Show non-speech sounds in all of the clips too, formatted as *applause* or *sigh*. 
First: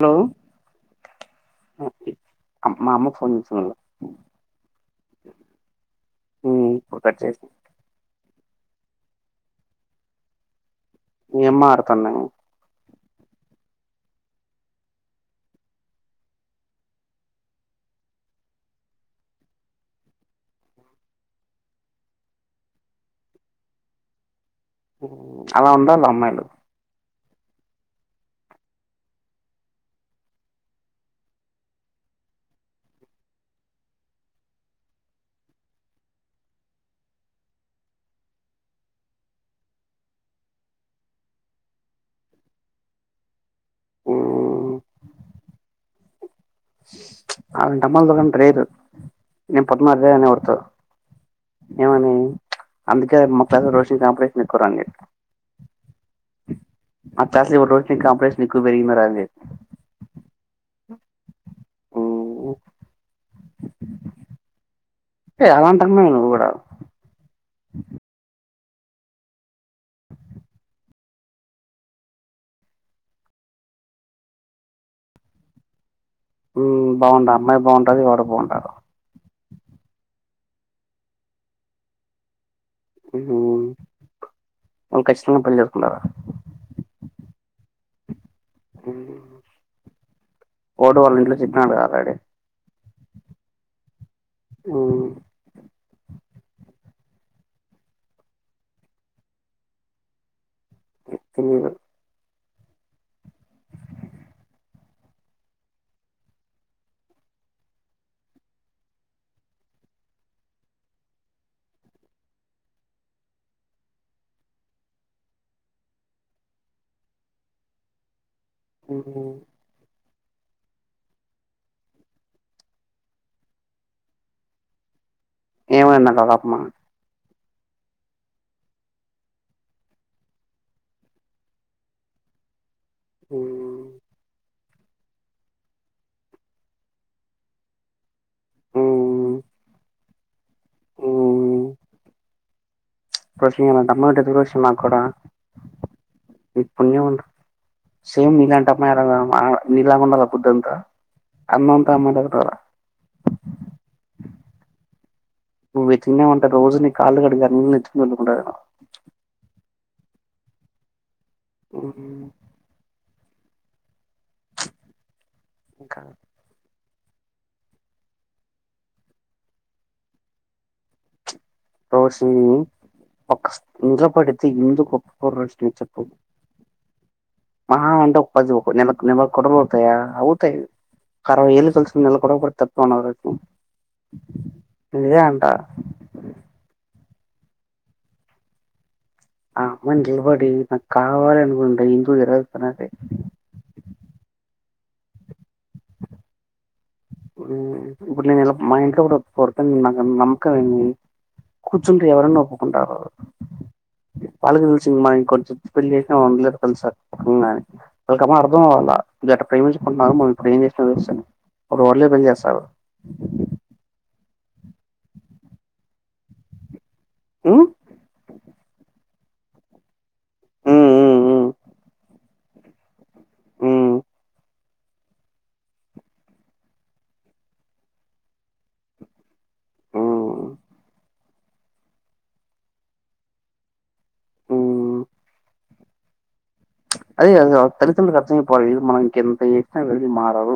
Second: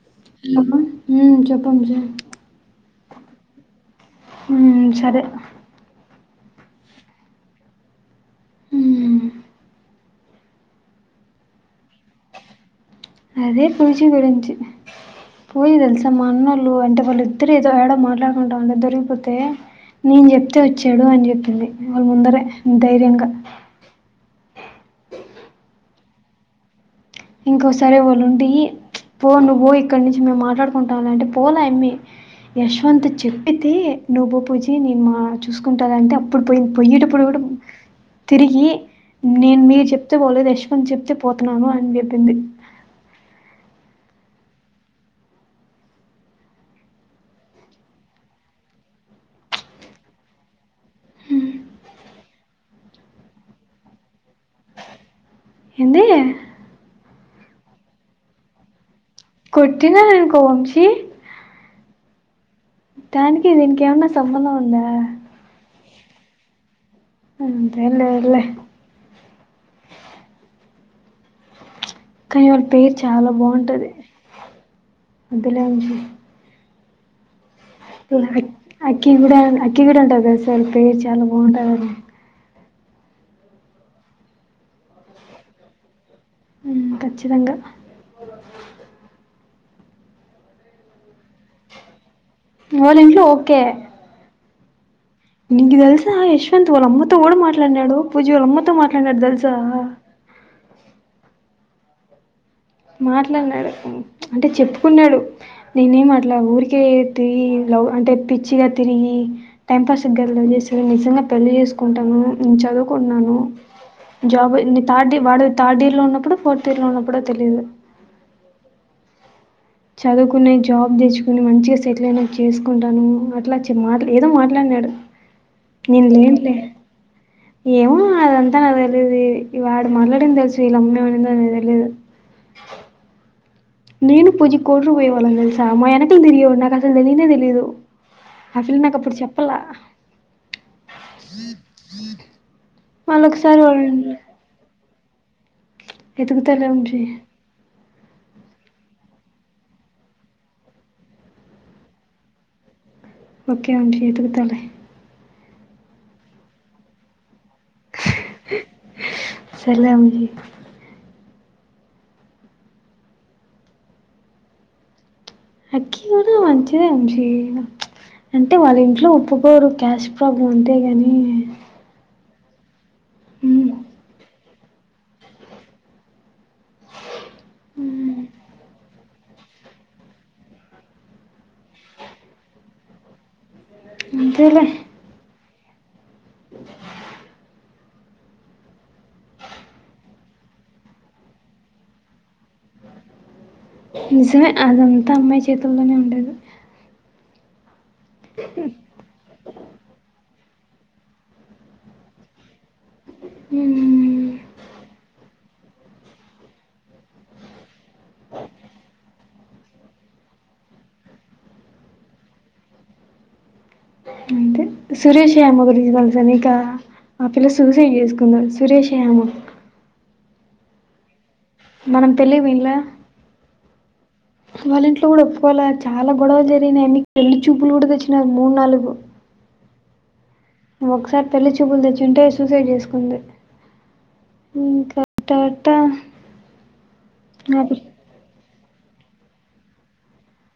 Hello hello ఉమ్ చెప్పంజీ. మా అమ్మకు ఫోన్ చేసినవ నువ్వు. సరే ఉమ్ కట్ చేసి. హ్మ్ నీ అమ్మా ఆర్తున్న. అదే ఫంక్షన్ గురించి. పోయి తెలుసా మా అన్నళ్ళు అంటే వాళ్ళు ఇద్దరు ఏదో ఏడో మాట్లాడుకుంటా ఉంటే దొరికిపోతే. నేను చెప్తే వచ్చాడు అని చెప్పింది వాళ్ళ ముందరే ధైర్యంగా. అలా ఉండాలి అమ్మాయిలు. ఇంకోసారి ఎవళ్ళు ఉంటేయ్ ప్చ్. పో నువ్వు పోవే ఇక్కడ నుంచి మేము మాట్లాడుకుంటాము అంటే పోలే ఎమ్మి. యశ్వంత్ చెప్పితే నువ్వు పో బుజ్జి నేను మా చూసుకుంటారంటే అప్పుడు పోయింది పోయ్యేటప్పుడు కూడా. తిరిగి నేను మీరు చెప్తే పోలేదు యశ్వంత్ చెప్తే పోతున్నాను అని చెప్. *unintelligible* అంతమాత్రం రేర్ నేను పొద్దున్న అదే కనబడుతది. ఏమని అందుకే మొత్తాం రోషన్ కాంపిటీషన్ ఎక్కువరానియన్. ఏంది. అటా ఊర్లోకి *unintelligible* పెరుగినన్నారు కొట్టగా ఉంది కౌంశిక్ ఊమ్ దానికి దీనికి ఏమన్నా సంబంధం ఉందా ఎలాంటనవ్ నువ్వు కూడా ఇంట్లోలేరులే *unintelligible* చాలా బాగుంటది ఇంట్లోనే ఉమ్ బావుందా అక్ అక్కి కూడా అక్కకి కూడా ఉంటంది తెలుస పేరు చాలా బాగుంటది అది ఉహ్మ్ మా కష్టంవుంటుంది అట్లా ఉమ్ ఖచ్చితంగా కోడు వాళ్ళ ఇంట్లో చెప్పినాడు ఆల్రెడీ వాళ్ళ ఇంట్లో ఓకే ఉమ్ నీకు తెలుసా యశ్వంత్ వాళ్ళమ్మతో కూడా మాట్లాడినాడు పూజ వాళ్ళమ్మతో మాట్లాడినాడు తెలుసా ఎప్పుడు మాట్లాడినాడు అంటే చెప్పుకున్నాడు నేనే ఏం మాట్లా ఊరికే తి అంటే పిచ్చిగా తిరిగి టై పాస్ నిజంగా పెళ్లి చేసుకుంటాను చదువుకున్నాను జాబ్ న థర్డ్ వాడ థర్డ్ ఇయర్ లో ఉన్నప్పుడు ఫోర్త్ ఇయర్ లో ఉన్నప్పుడో తెలియదు ఉమ్ చదువుకునే జాబ్ తెచ్చుకుని మంచిగా సెటిల్ అయిన చేసుకుంటాను అట్లా చె మాట్ ఏదో మాట్లాడినాడు ఏమన్న నేను లేనులే కడపమా ఏమో అదంతా నాది తెలిదు వాడు మళ్లాడింది తెలుసు వీళ్ళ అమ్మేమనింద అ తెలిదు ఉమ్. నేను పూజి కోటరు పోయే వాళ్ళం తెలుసా మా వెనకలు తెలియవు నాకు అసలు తెలీయద తెలిదు అమ్ము మాతో అప్పుడు ఉమ్, చెప్పాల వి వి ర అమ్మ ఎ రశమా కూడా ఎదుగుతలే నీకు ఉంచి పుణ్యం ఉండు సేమ్ నీలాంట మ నలాగాండాల బుద్ద్దంత అన్నంత అమ్మనతార ఓకే మంషీతు కతాల నువోచినవ్ అనుకో రోజు నీ కాళ్ళు కడిగ నీళ్ళు నెత్తిన జల్లుకుంటది చలిగవుంది ఉమ్ ఇంకా ఉన్నా మంచి చి అంటే వాళ్ళ ఇంట్లో ఒప్పుకోరు కాస్ట్ ప్రాబ్లమ్ అంటే గాని *unintelligible* ఎందు గొప్ప చెప్పదు మహా అంటే ఒకది ఒక కొతా మాత అవుతాయి కర ఏలు కలిసిన నెల తప్పవ అంతేలే ఇే అంటా ఆ అమ్మ నిలబడి నాకు కావాలి అనుకుంట ఇకో ఎరతునారే నిజమే అదంతా అమ్మాయి చేతుల్లోనే ఉండేది ఇప్పుడు నేను ఎ మా ఇంట్లో కూడా కొడతాను నామ్ కానీ కొంచెం ఎవరైనా ఒప్పుకుంటారు మ్మ్. వాళ్ళకి తెలిసిమా ఇం కొంచెం పెళ్లి చేసినా వందలేదు కలుసా కానీ వాళ్ళకమ్మా అర్ం అవ్వాలా ఇ అట్లా ప్రేమించుకుంటున్నా మనం ఇప్పుడు ఏం చేసిన చస్తాడు రోడ్లే పని చేస్తారు సురేష్ యామ గురించి తెలుసా నీకు. ఆ పిల్ల హ్మ్. సూసైడ్ చేసుకుంది సురేష్ యామ హుహుహ్ మనం పెళ్ళికి పోయిన్లా. హ్మ్. వాళ్ళ ఇంట్లో కూడా ఒప్పుకోలా, చాలా గొడవలు జరిగినాయి. యమ్మి పెళ్లి చూపులు కూడా తెచ్చినారు మూడు నాలుగు. హ్మ్. ఒకసారి పెళ్లి చూపులు తెచ్చుంటే సూసైడ్ చేసుకుంది హ్మ్. ఇంకా ట టా అదే అది తల్లి తండ్రులకు అర్ధం అయిపోవాలె ఇల్లు మనం ఇంకా ఎంత చేశినా వీళ్ళు మా అవు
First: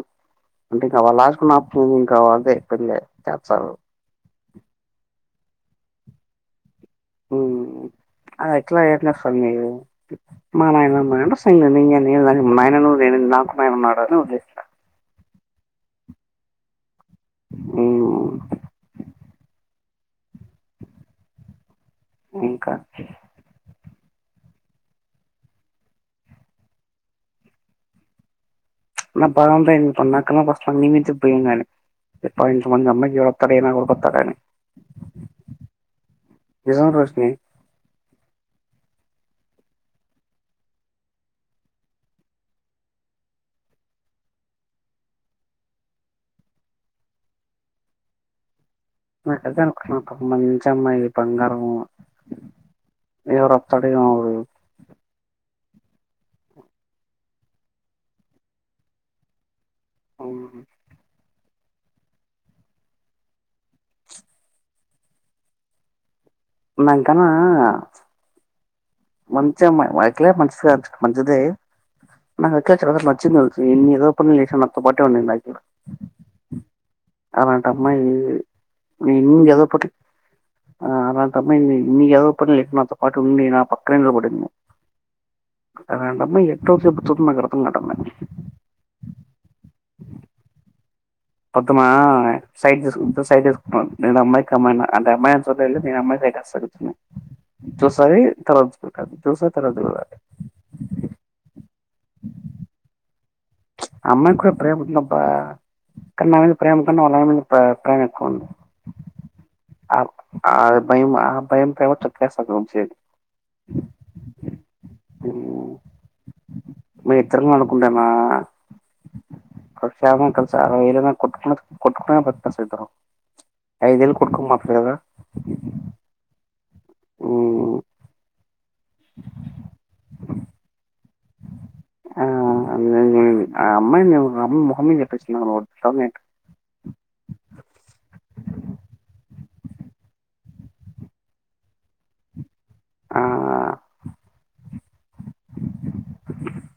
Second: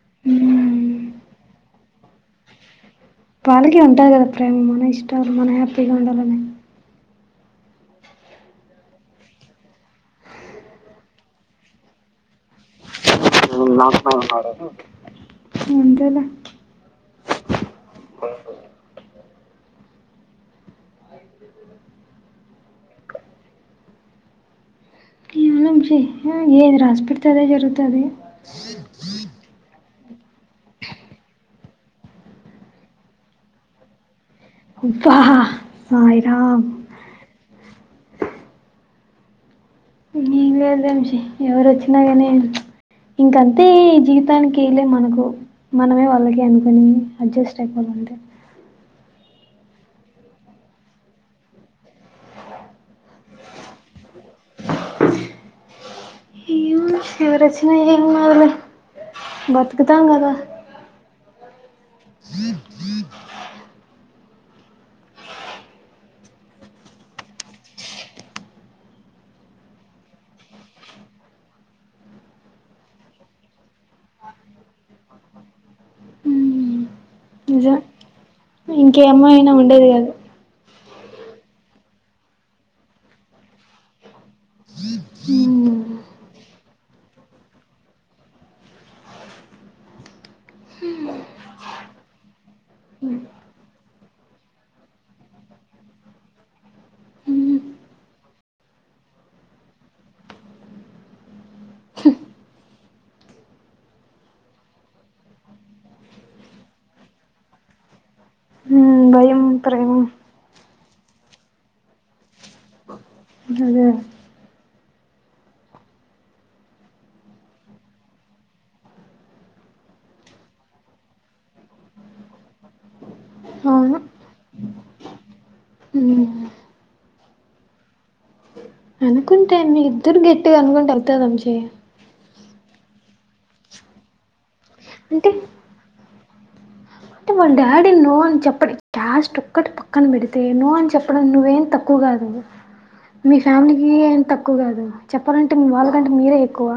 అంటే ఇంకా లాస్టుకున్న అప్షన్ ఎంది ఇంకా అదే పెళ్ళె. వాళ్ళకి ఉంటది కదా ప్రేమ మన ఇష్టం మనం హ్యాపీగా ఉండాలనే. హ్ అది ఎట్లా ఎట్లా ఫన్నీయు మా నాయనమ్మను *unintelligible* మా నాయనను నేను నాకు నాయనున్నాడని భయం ఉంది. ఉన్నాడు అంతేలే ఇంకా ఏమన్నా చేయి ఏది రాసి పెడితే అదే జరుగుతది. నా పనంతా అయి *unintelligible* భయం కానీ ఇప్ప ఇంత మంచి అమ్మాయికి ఎవరత్తాడా ఏ నాకొడుకు వత్తాడా అని. అబ్బా సాయి రామ్. నిజం రోషిని ఏం లేదు వంశీ ఎవరు వచ్చినా కానీ ఇంకంతే ఈ జీవితానికి ఏంలేదు మనకు మనమే వాళ్ళకి అనుకుని అడ్జస్ట్ అయిపోలా. అంటే నాకు అది కాదు ఆ మంచి అమ్మాయి బంగారము. ఏ వరత్తడో ఎమో వరు ఏ వరచ్చినా ఏం కాదులే బతుకు తాంకదా. The the ఉన్నంకనా. మంచి అమ్మాయి ఎట్లయినా మంచిస మంచిదే. నా అక్కా చ నచ్చింది ఒకటి ఎన్ని ఎదవ పనులు చేసినా నాతో పాటే ఉండింది. లైఫ్‌లో. హ్మ్ అలాంటి నిజం అమ్మాయి ఇ ఇంకేమో ఉ అయినా ఎదవ ఉండేది పక్కన కాదు. ఆ అలాంటి అమ్మాయి ఇన్ని ఇన్ని ఎదవ పనులు చేసినా నాతో పాటు ఉండి నా పక్కనే నిలబడింది. హ్మ్ అలాంటి అమ్మాయి ఎక్కడో చోట తోటల్ నాకు అర్ధంకావటంలే మొత్తమా సైడ్ తీసు సైట్ ఎసుకున్నరు. నేను అమ్మాయికి మ్మాయి అంటే అమ్మాయి సైట్ ఎయలే నేను అమ్మాయికి సైట్ ఎస్తా కూర్చున్నా. చూస్తాది తరువాత చూడదు. చూస్తది తర్వాత చూడదు *inaudible* అమ్మాయికి కూడా ప్రేమ ఉంది అబ్బా కని నా మీద ప్రేమ కన్నా వాళ్ల నాన్నా మీద ప్ర ప్రేమ ఎక్కువ. ఉంది హ్ భయం, ప్రేమ ఆ- ఆ భయం ఆ భయం ప్రేమ తొక్కేస్తది వంశీ అది. అదే ఆ మేత్ర ననుకుంటనా. అల్లా ప్యామిలిని కల్సా అల్లు ఎదైనా కొట్టుకున్నా కొట్టుకున్నా కొట్కున్నా కల్స్ పోతరు. ఐదేళ్ల్ కొట్కు మాఫ అదా ఉ హ్ అనుకుంటే ఇద్దరు గట్టిగా అనుకుంటే అవుతది వంశీ. ఆ *unintelligible* ఆ అమ్మాయి నా మొహం మీద అంటే చేప్పేసింది నాకు నువు వద్దు చాలా నీట్గా అంటే వాళ్ళ డాడీ నో అని చెప్పడు క్యాస్ట్ ఒక్కటి పక్కన పెడితే నో అని చెప్పడం నువ్వేం తక్కువగా దు అండి. ఆ! మీ ఫ్యామిలీకి ఏం తక్కువ కాదు. చెప్పాలంటే వాళ్ళకంటే మీరే ఎక్కువ.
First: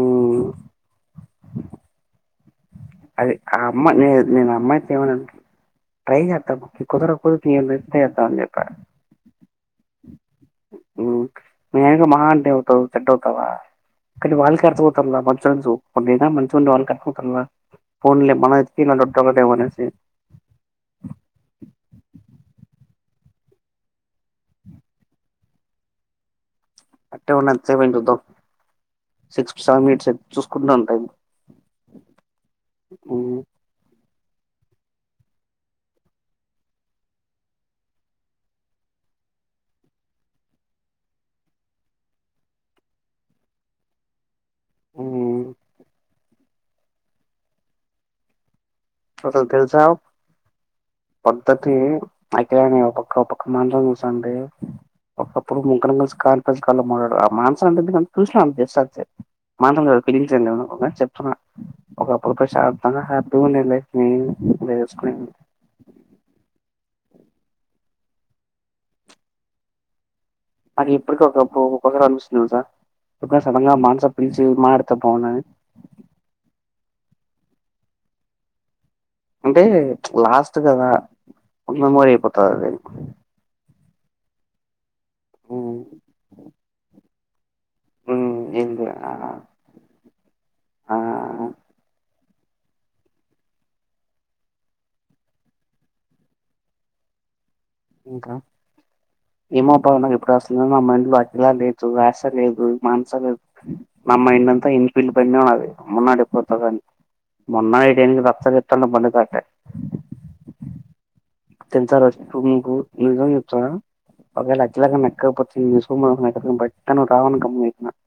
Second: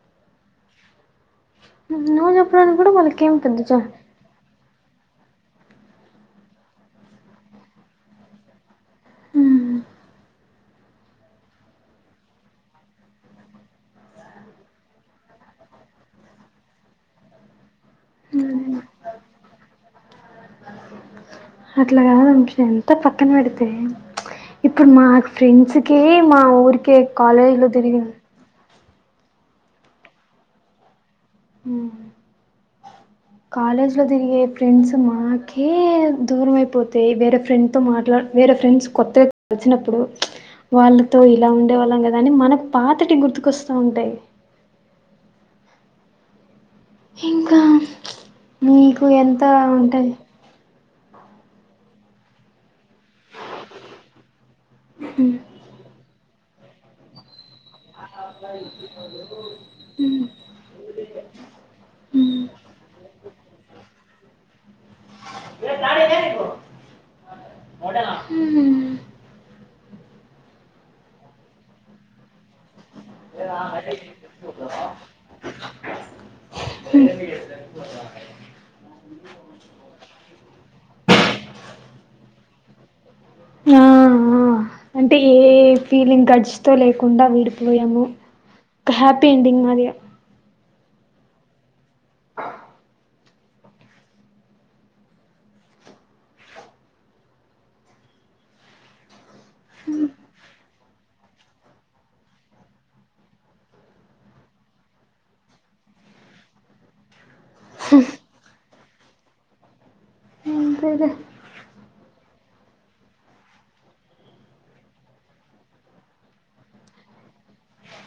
ఉం ను జేప్పు అదే ఆ అమ్మ నేను అమ్మాయి ట్రై చే కుదర కుదు ఇస్త చేస్తా అని చెప్పారు *unintelligible* హు హమ్ ఉం మీ ఆయనతో మహా అంటే ఏమ్ అవుతవ్ చెడ్డ అవుతావ కానీ వాళ్ళకి అర్థపోతారు మంచి చద మంచిగా ఉండి వాళ్ళకి అర్థపోతతుారు *unintelligible* ఫన్లే మనజ తలడ్ ట టవనేసి అట్లా *unintelligible* కాదు అంశ ఎంత పక్కన పెడితే ఇప్పుడు మా ఫ్రెండ్స్ కి మా ఊరికి కే కాలేజ్ లో తిరిగింది సిక్స్ సా మినిట్స్ చూసుకుంటున్నాను టైమ్ హమ్ కాలేజ్ లో తిరిగే ఫ్రెండ్స్ మాకే దూరం అయిపోతే వేరే ఫ్రెండ్ తో మాట్లా వేరే ఫ్రెండ్స్ కొత్త వచ్చినప్పుడు వాళ్ళతో ఇలా ఉండేవాళ్ళం కదా అని మనకు పాతటి గుర్తుకొస్తా ఉంటాయి ఉం ఇంకా మీకు ఎంత ఉంటాది పద్ధతి అఖిల నే ఒక్క మాంత్రం చూసండి ఒకప్పుడు ముగ్గురంసి కాన్ప క ఆం *unintelligible* చూషస్త *unintelligible* మాత్రం ఫిలి మ్మ్. చెప్తున్నా ఒకప్పుడు మ్మ్. శాంగా హ్యాపీగాం *unintelligible* లే *unintelligible* ఉం మరి ఇప్పటిక ఒక ఒ ఒకొసనిస్తుినవుసా *unintelligible* ఇ *unintelligible* సడంగాగా మానస ప్రిీచీ మా ఎతే పోను *inaudible* అంటే లాస్ట్ కదా మెమోరీ అయిపోతది అది ఆ ఆ అంటే ఏ ఫీలింగ్ గడిచితో లేకుండా వీ డు ఎమో మ్మ్ ఏంది ఒక ఆ హ్యాపీ ఎండింగ్ మాది ఇగ ఆ ఆ *unintelligible* ఇంకా ఏమో పవను ఎప్పుడు వస్తానో మా మైండ్ లో అకిలా లేదు వేస్య లేదు మానస లేదు నా మైండ్ అంతా ఇన్ఫిల్ పైన ఉన్నది మున్నాడిపోతదం మున్నాడి ఏం రసగిట్టల బందాక *unintelligible* అంతేలే *unintelligible* ఒకవేళ అజ్లగా నక్కకపోచ్చ బట్టను రావ కమ్ *unintelligible*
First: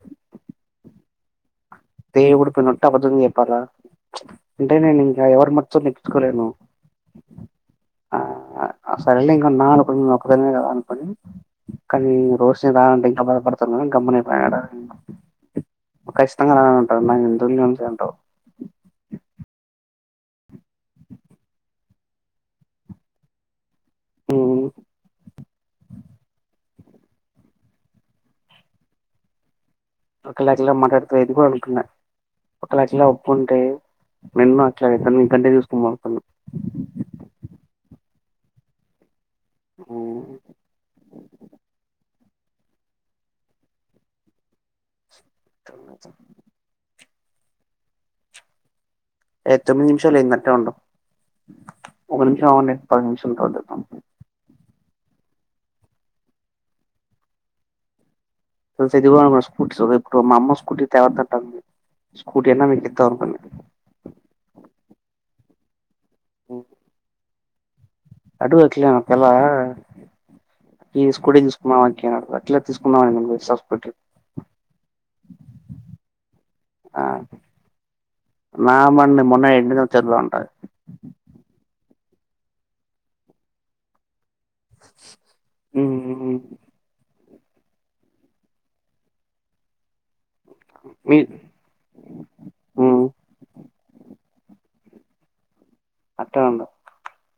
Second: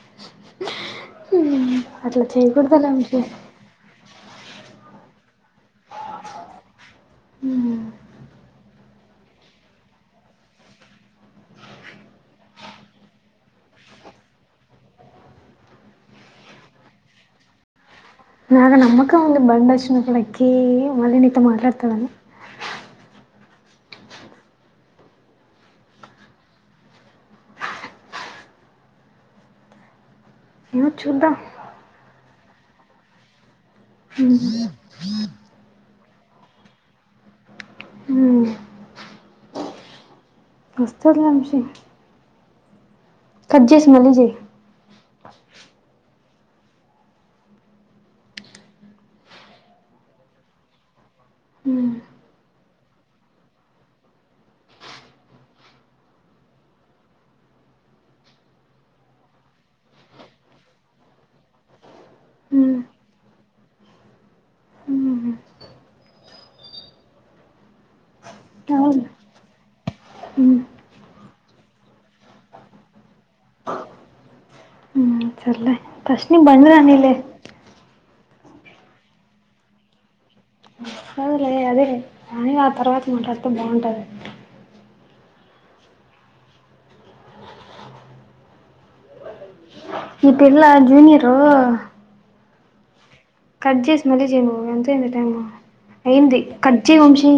అట్లా దేవుడి పైన ఒట్టు చేయకూడదులే వంశీ అబద్దం చెప్పాలా అంటే నేను ఇంకా ఎవరి మొత్తం నెచుకోలేను ఆ *unintelligible* సరేలే ఇంక అన్న అనుకోని నే ఒక్క దాన్నే రా అనుకోని కానీ రోజునే రాాలంటే ఇంకా బాధపడతారు కదా గమ్మనపోడ *unintelligible* కఖష్టంగా *unintelligible* ఉంటారు నా ఎందుతువుల నుంచి ఉంటాారు నాకు నమ్మకం వుంది బండి వచ్చినపుడు ఎక్కి మళ్ళీ నీతో మాట్లాడత దని ఉం ఒక లక్షలా ఏమో మాట్లాడుత ఇది చూద్దాం కూడా అనుకున్న ఒక లక్షలా ఒప్పుంటే నెన్ను ఆ ఆయితను గంటే తీసుకొ మతాను *unintelligible* ఉం బో వస్తదిలే వంశీ కట్ చేసి మళ్లీ చెయ్ తె ఏ తొమిది నిమిషం అయింది అట్లనే ఉండు ఒక నిమిషం ఆవుండే పది నిమిషాల తర్వాత చెప్తా చది స్కూటీ ఇప్పుడు మా అమ్మ స్కూటీ దేవద్దంటారు స్కూటీయానా *unintelligible* ఉ అడుగుక్లే అవును పిల్ల మ్మ్ ఈ స్కూటీ తీసుకున్నాంక అ అట్లా తీసుకుందాంస్ ఉ సర్లే బండి రాని లే నామండి మొన్న ఇంటిక చదువు ఉంటాయి సరేలే అదే కానీ ఆ తర్వాత మాట్లాడితే బాగుంటది ఉఉ ఈ పిల్ల జూనియరు ఉ కట్ చేసి మళ్లీ చెయ్ ఎంతయింది అట్టే ఉండు టైము